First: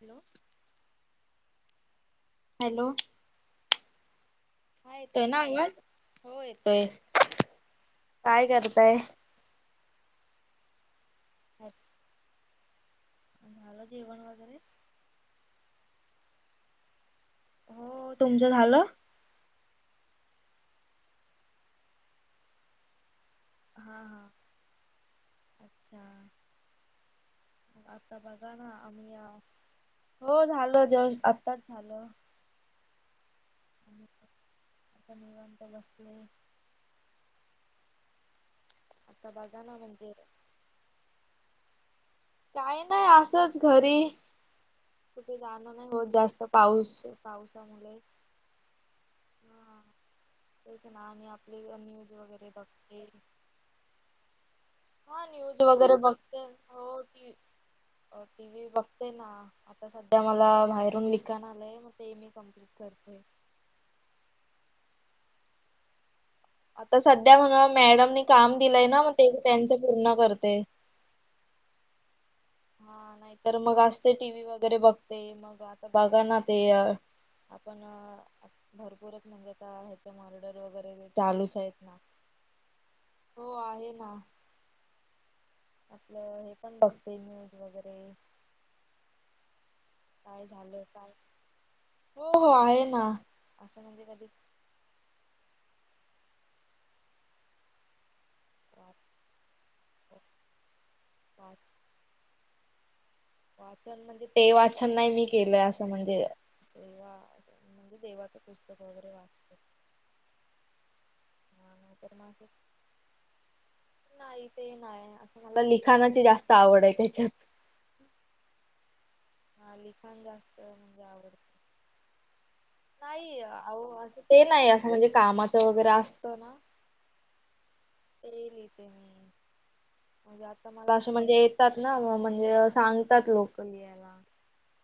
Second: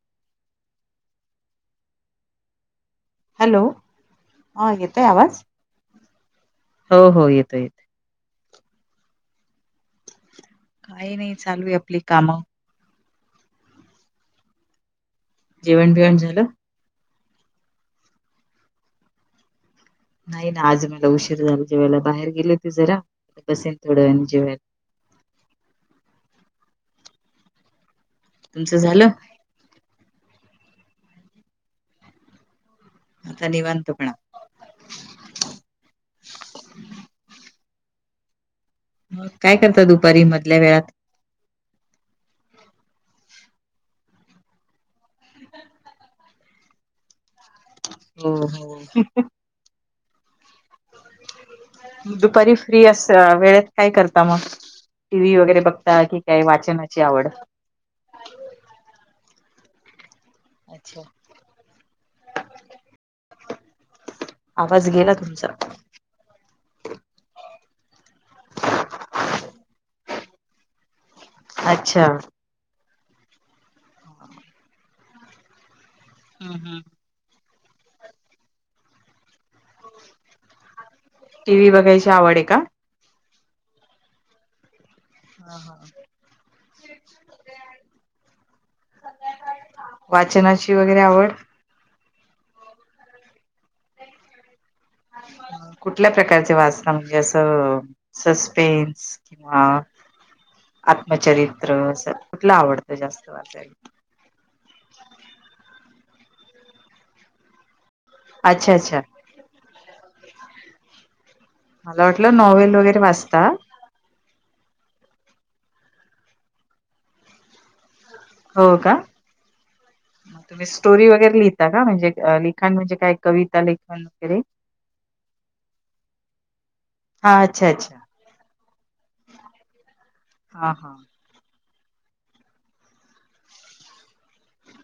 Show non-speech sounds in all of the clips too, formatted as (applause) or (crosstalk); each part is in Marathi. हॅलो. हॅलो. हॅलो हा येतोय आवाज? हो हो येतोय. काय करताय? काही नाही चालूये आपली कामं. झालं जेवण वगैरे? जेवण बिवण झालं? हो तुमचं झालं? नाही ना आज मला उशीर झाला जेवायला. बाहेर गेली होते जरा, बसेन हा थोडा वेळानी हा जेवायला. अच्छा. आता बघा ना तुमचं झालं? आम्ही या, हो झालं जेवण आत्ताच झालं. आता निवांतपणा. आता निवांत बसले मग आता काय बघा ना करतात म्हणजे दुपारी मधल्या वेळात काही नाही असंच घरी कुठे जाणं नाही होत जास्त पाऊस पावसामुळे हो हो हा तेच ना आणि आप दुपारी फ्री अस वेळेत काय करता मग टी हा व्ही वगैरे न्यूज बघता की काय बघते वाचनाची हो आवड टी टी व्ही बघते ना आता सध्या मला अच्छा. बाहेरून नि ठिकण आलंय मग ते एम कम्प्लीट करतय आवाज गेला तुमचा आता सध्या मला मॅडमनी काम दिलंय ना मग ते त्यांच पूर्ण करते अच्छा हा नाही तर मग असते टी व्ही वगैरे बघते मग आता बघा ना हम्म ते हम्म. आपण भरपूरच म्हणजे आता ह्याचं मर्डर वगैरे टी चालूच व्ही आहेत ना बघायची आवड आहे का? हो आहे ना हा हा हा हे पण बघते न्यूज वगैरे काय वाचनाची झालं वगैरे काय आवड हो हो आहे ना असं म्हणजे कधी कुठल्या प्रकारचे वाचता म्हणजे असं सस्पेन्स किंवा आत्मचरित्र अस कुठलं आवडतं जास्त वा वाचन म्हणजे ते वाचन नाही मी केलंय असं म्हणजे सेवा म्हण देवा अच्छा पुस्तक अच्छा वगैर वा नाही मला तर वाटलं मग नॉवल वगैरे वाचत नाही ते नाही अस मला लिखाणाची जास्त आवड आहे त्याच्यात हो का हा लिखाण जास्त म्हणजे आवडत ता का म्हणजे अ ली नाही अ आओ असं ते नाही असं म्हणजे कामाचं वगैरे असतं ना हा अच्छा अच्छा ते लिहिते मी म्हणजे आता हा मला हा असं म्हणजे म्हणजे सांगतात लोक लिहायला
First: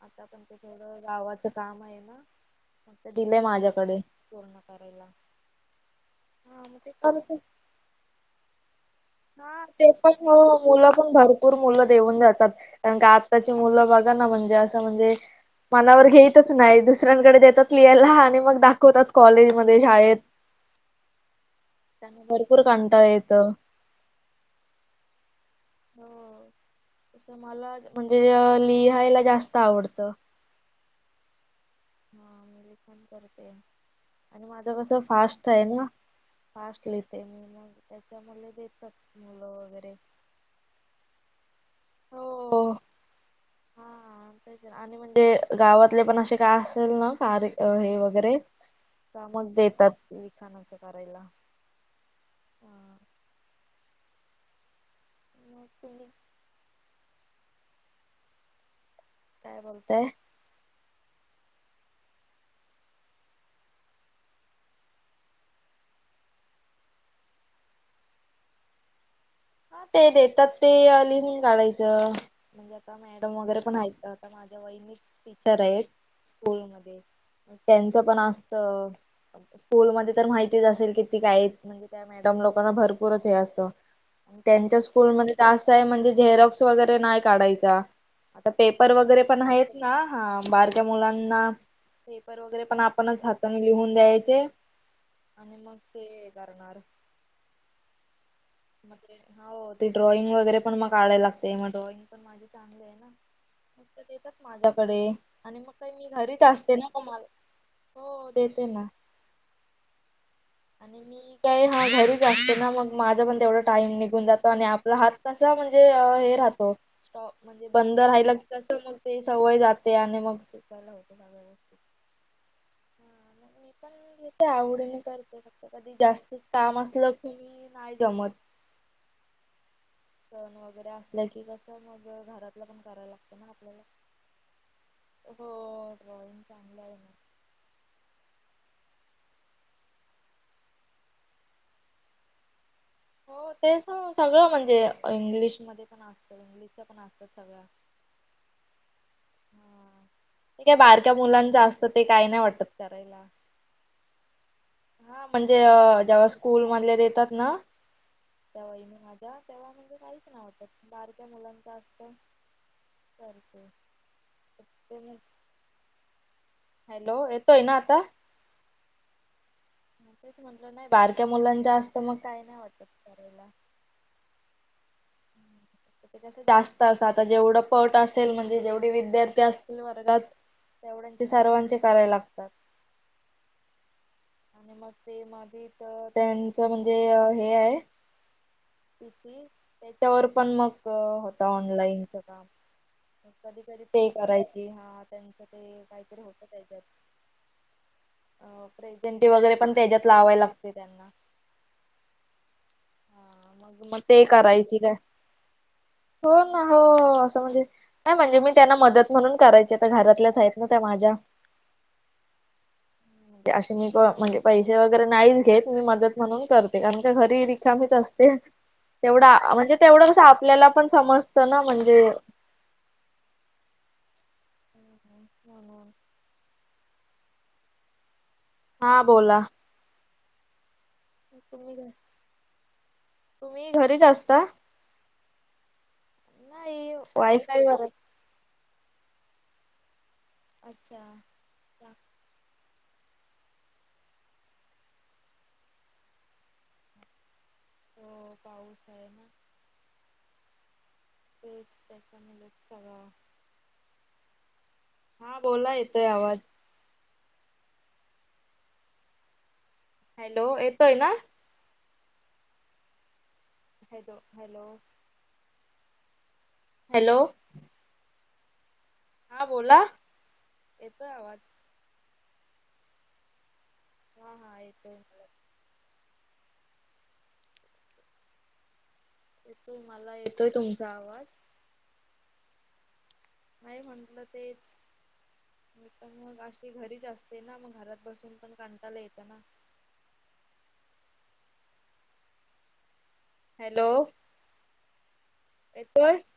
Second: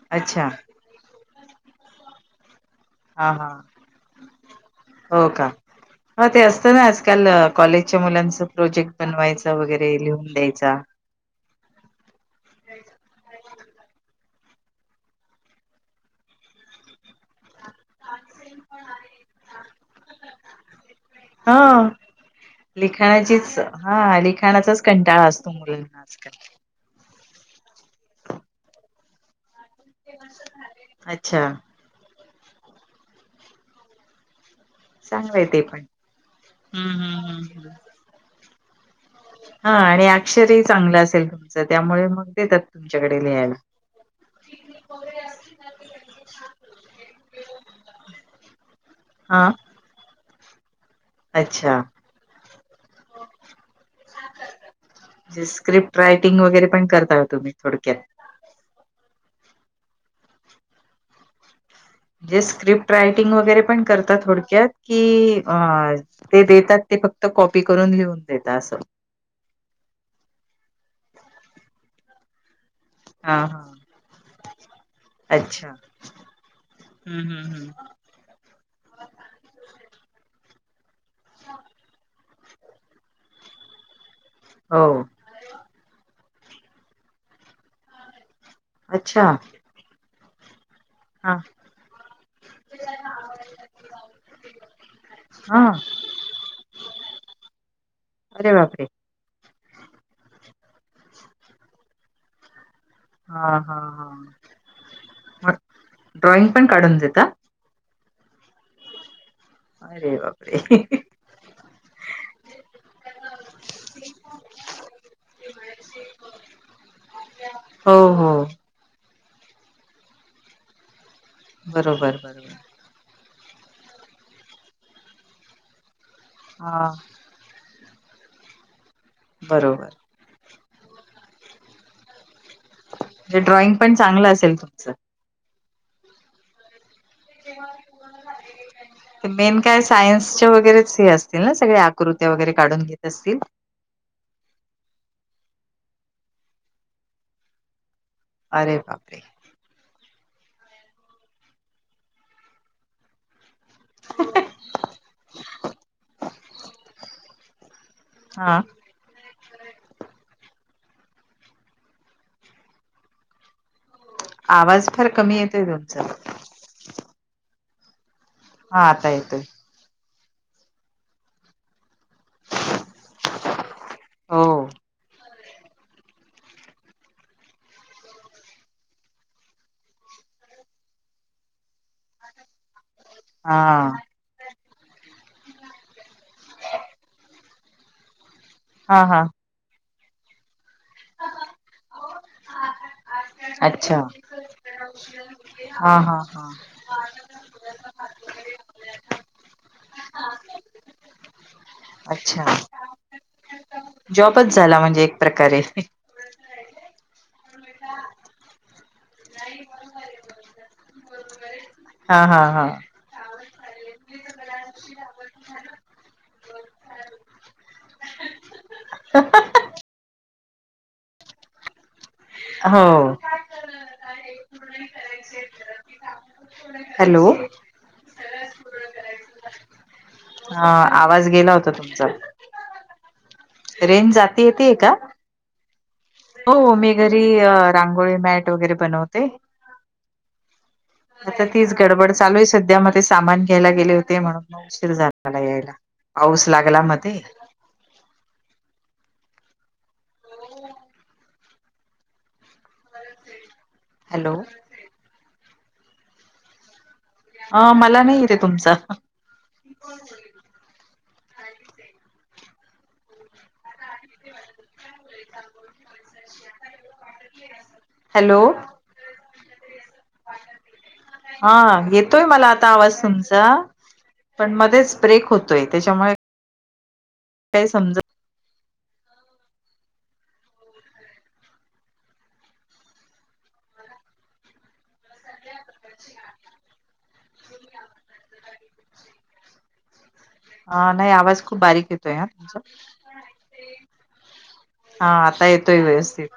आता पण अच्छा ते गावाचं काम आहे ना मग ते हा दिलेय हा माझ्याकडे हो का ह ते असतं ना आजकाल अ, कॉलेजच्या मुलांच प्रोजेक्ट बनवायचा हा ते वगैरे, पण लिहून हो द्यायचा मुलं भरपूर मुलं देऊन जातात, कारण का आताची मुलं बघा ना म्हणजे असं म्हणजे मनावर घेतच नाही दुसऱ्यांकडे देतात केला आणि मग दाखवतात कॉलेज मध्ये, शाळेत हा त्यांना भरपूर कंटाळा येत लिखाणाचीच हा लिखाणाचाच कंटाळा असतो मुलांना आजकाल तस मला म्हणजे लिहायला जास्त आवडतं अच्छा हा मी लिखान करते आणि माझं कसं चांगलंय फास्ट ते आहे ना, पण फास्ट हम्म लहिते हम्म मी, हम्म मग हम्म. त्याच्यामुले देतात मुलं हा वगैरे आणि अक्षर ही चांगलं असेल चल त्यामुळे ते मग देतात हो. तुमच्याकडे लिहायला हा तेच आणि म्हणजे गावातले पण असे काय असेलना कार्य हे वगैरे काम हा देतात लिखाणाच करायला अच्छा हा मग स्क्रिप्ट तुम्ही रायटिंग वगैरे पण करताय तुम्ही थोडक्यात? काय बोलताय? जे स्क्रिप्ट रायटिंग वगैरे पण करतात थोडक्यात, कि अ ते देतात, ते फक्त कॉपी करून लिहून देतात असं? हा ते देतात, ते लिहून काढायचं म्हणजे आता मॅडम हा वगैरे हा पण आहेत आता माझ्या टीचर अच्छा आहेत स्कूल मध्ये, हम्म हम्म हम्म त्यांचं पण असत स्कूलमध्ये तर माहितीच असेल कि ती काय, म्हणजे त्या मॅडम लोकांना भरपूरच हे असतं त्यांच्या हो स्कूलमध्ये तर असं ए, म्हणजे झेरॉक्स वगैरे नाही काढायचा आता पेपर वगैरे अच्छा पण आहेत ना बार्क बारक्या हा मुलांना पेपर वगैरे पण आपणच हाताने लिहून द्यायचे आणि हा मग ते करणार अरे बापरे मग हो ती ड्रॉइंग वगैरे पण मग काढायला लागते मग ड्रॉइंग पण माझी चांगली आहे ना हा हा मगत देतात माझ्याकडे हा आणि मग काही मी घरीच ड्रॉइंग पण असते ना, काढून कमाल देता हो देते ना अरे बापरे! ! आणि मी काय हा घरीच असते ना, मग माझा पण तेवढा टाइम निघून जातो आणि आपला हात कसा म्हणजे हे राहत- म्हणजे हो बंद राहिला हो की कसं मग ते सवय जाते आणि मग चुयला होत बरोबर बरोबर मी पण घेते आवडीने करते, फक्त कधी जास्तच काम हा असलं की मी नाही जमत बरोबर सण वगैरे असल्या की कस मग घरातला पण करायला लागतं म्हणजे ना ड्रॉइंग आपल्याला. पण चांगलं असेल तुमचं हो, ड्रॉइंग चांगलं आहे माझं (inaudible) (inaudible) मेन काय सायन्सचे वगैरेच हे असतील ना सगळे आकृत्या वगैरे काढून घेत असतील ते सगळं म्हणजे इंग्लिशमध्ये पण असतं इंग्लिशच्या पण असतात सगळं अरे बापरे काय बारक्या मुलांच असतं ते काही नाही वाटत करायला ह हा म्हणजे जेव्हा स्कूल मधले येतात ना हा तेव्हा म्हणजे काहीच नव्हतं बारक्या मुलांच असत करते आवाज ते फार मग कमी येतोय तुमचा हॅलो येतोय ना आता हा आता येतोय. तेच म्हटलं नाही बारक्या मुलांच्या असतं मग काय नाही वाटत करायला. हो. जसे जास्त असं आता जेवढं पट असेल म्हणजे जेवढी विद्यार्थी असतील वर्गात तेवढ्यांचे सर्वांचे कराय लागतात. हां. आणि मग ते मागे तर त्यांचं म्हणजे हे आहे (inaudible) हा हा त्याच्यावर पण मग होता ऑनलाइनच काम. कधी कधी अच्छा ते करायची हा त्यांचं ते हा हा काहीतरी होतं हा त्याच्यात. अ प्रेझेंटी वगैरे पण त्याच्यात लावा लागते त्यांना. अच्छा हा मग मग ते जॉबच करायची झाला काय म्हणजे एक प्रकारे. हो ना हो असं म्हणजे नाही म्हणजे मी त्यांना मदत म्हणून करायची ते घरातल्याच आहेत ना त्या माझ्या. अरे हा हा हा. अशी मी क म्हणजे पैशे वगैरे नाहीच घेत मी मदत म्हणून करते आणि काय घरी री कामीच असते तेवढं म्हणजे तेवढं कसं आपल्याला पण समजतं ना म्हणजे हो. म्हणून. हॅलो. हां बोला. हा आवाज गेला होता तुम्ही तुमचा. तुम्ही घरीच रेंज जाती असता? येतेय का? हो मी नाही घरी वायफाय वर रांगोळी मॅट वगैरे बनवते. अच्छा आता तीच गडबड चालूय सध्या म ते सामान घ्यायला गेले होते म्हणून म उशीर झाला यायला. पाऊस लागला मध्ये. लागतो (unintelligible) तेच त्याच्यामुळं सगळा हॅलो. हा बोला येतोय आवाज. आ मला नाहीे येतेय तुमचं. हॅलो येतोय ना. हेदो हॅलो. हॅलो. हॅलो हा बोला येतोय आवाज हा येत तय मला आता आवाज तमचा हा पण हा मध्येच येतोय ब्रेक हो मला तोय त्याच्यामुळे काय समज येतोय मला येतोय तुमचा आवाज. नाही म्हंटलं तेच पण मग आशवी घरीच असते ना मग घरात बसून पण कंटाला येतं ना. आ नाही आवाज खूप बारीक येतोय हा तुमचा. हॅलो. हा आता येतोय व्यवस्थित.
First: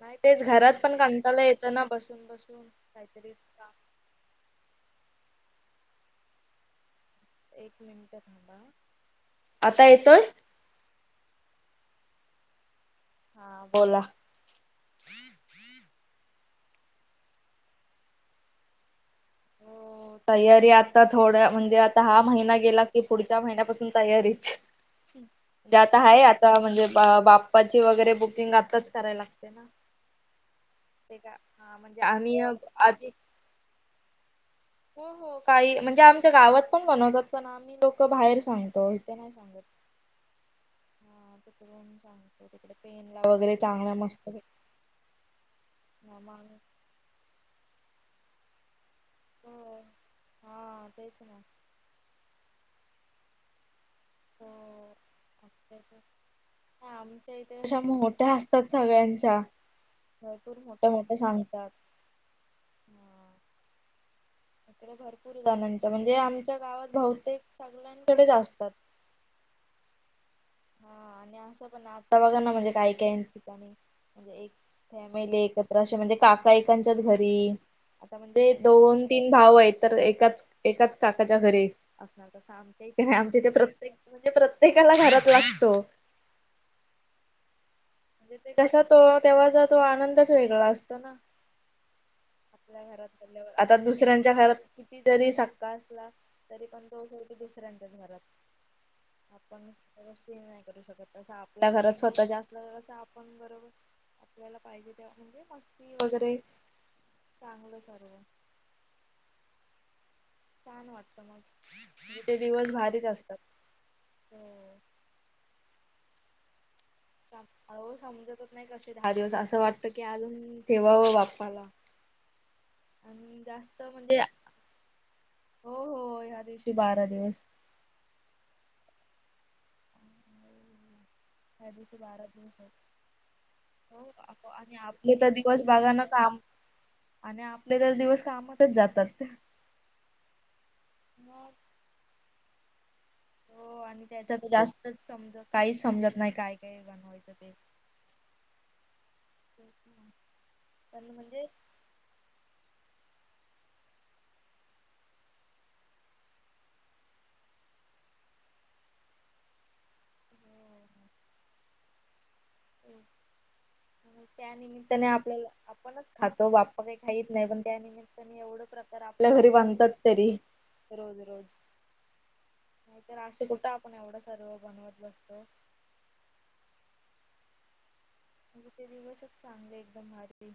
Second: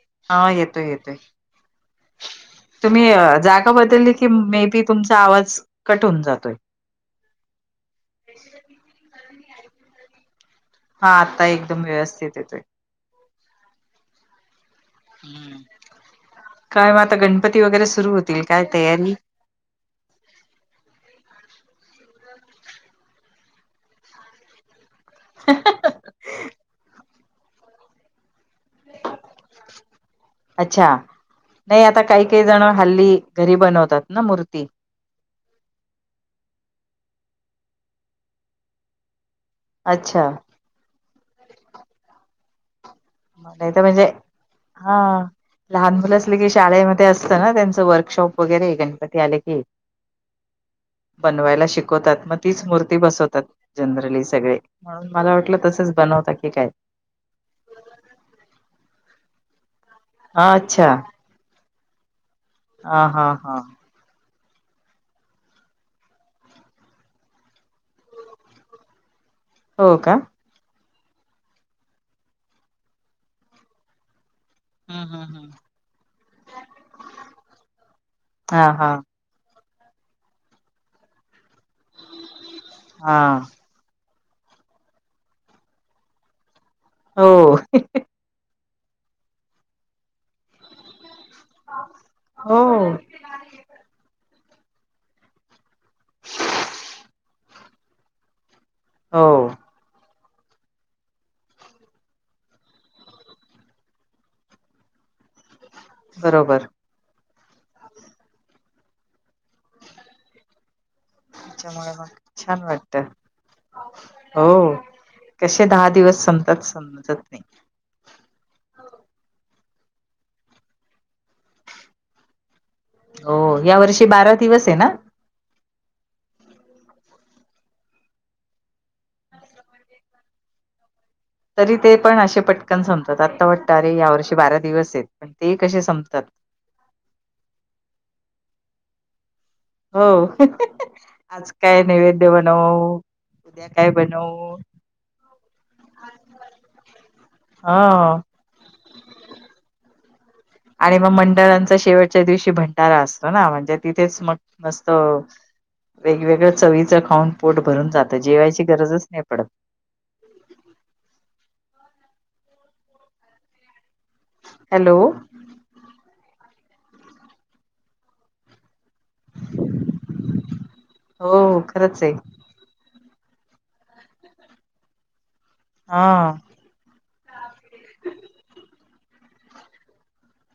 नाही तेच हा घरात येतोय पण येतोय कंटाला येतं ना बसून-बसून. तुम्ही (inaudible) जागा बदलली की मे बी तुमचा आवाज कट होऊन जातोय. एक मिनिटांबा आता येतोय हा आत्ता एकदम व्यवस्थित येतोय हा बोला काय मग आता गणपती वगैरे सुरु होतील काय तयारी हो तयारी आता थोड्या म्हणजे आता हा महिना गेला की पुढच्या महिन्यापासून तयारीच जत आहे आता म्हणजे बा बाप्पाची वगैरे बुकिंग आ कराय लागते ना अच्छा ते का हा नाही म्हणजे आता काही काही जण आम्हीध हल्ली घरी बनवतात ना मूर्ती हो हो काही म्हणजे आमच्या गावात पण बनवतात पण आम्ही लोक बाहेर सांगतो इथे नाही सांगत अच्छा हा ते करून सांग मला तर म्हणजे भेटतो हा लहान मुलं मग असले की आम्ही शाळेमध्ये अस असत ना त्यांचं वर्कशॉप वगैरे ते आले की हो हा तेच ना बनवायला शिकवतात मग तीच मूर्ती बसवतात जनरली सगळे हो म्हणून मला वाटलं तसच बनवत की काय इतशा मोठ्या असतात सगळ्यांच्या भरपूर मोठ्या अच्छा मोठ्या सांगतात ह हा हा इ भरपूरदाणांच्या म्हणजे आमच्या गावात बहुतेक सगळ्यांकडेच असतात हो का हा आणि असं पण आता बघा ना म्हणजे काही काही ठिकाणी म्हणजे एक हम्म हम्म फॅमिली हम्म एकत्र अे म्हणजे काका एकांच्याच घरी आता म्हणजे हा हा दोन तीन भाव आहेत तर एकाच एकाच काकाच्या घरी असणार तसंही हा आमचेथ प्रत्य म्हणजे प्रत्येकाला घरात लागतो हो कसा तो तेव्हाचा तो आनंदच वेगळा असतो ना हो आपल्या घरात आता दुसऱ्यांच्या घरात किती जरी साखका असला तरी पण तो दुसऱ्याच्याच घरात हो आपण गोष्टी नाही करू शकत तस आपल्या घरात स्वतः जास्त व आपण बरोबर आपल्याला पाहिजे ते म्हणजे मस्ती वगैरे बरोबर चांगलं सर्व छान वाटत म त्याच्यामुळे मग तेे छान दिवस वाटत भारीच असतात हो कसे दहा दिवस संमतात समजत नाही हो समजतच नाही कसे दहा दिवस असं वाटत की अजून ठेवावं बाप्पाला हो आणि या जास्त वर्षी म्हणजे बारा दिवस आहे ना हो हो ह्या दिवशी बारा दिवस का तरी ते दिव पण बारा असे दिवस पटकन संपतात आत्ता वाटत अरे या वर्षी हो बारा आणि दिवस आहेत आपले तर पण ते दिवस कसे बघा ना संपतात काम आणि आपले तर दिवस कामातच जातात हो मग आज काय नैवेद्य बनव हो आणि त्याच्या तर जास्तच समज काहीच समजत नाही काय काय बनवायचं ते. हा आणि पण मग म्हणजे मंडळांचा शेवटच्या दिवशी भंडारा असतो ना म्हणजे तिथेच मग मस्त वेगवेगळं चवीचं खाऊन पोट भरून जातं जेवायची गरजच नाही पडत हॅलो त्यानमित्ताने आपल्याला आपणच खातो, बाप्पा काही खाईत नाही पण त्या निमित्ताने एवढ प्रकार आपल्या घरी बांधतात तरी. रोज हो रोज, खरंच आहे नाहीतर असे कुठं आपण एवढं सर्व बनवत बसतो. हा. म्हणजे ते दिवसच चांगले, एकदम भारी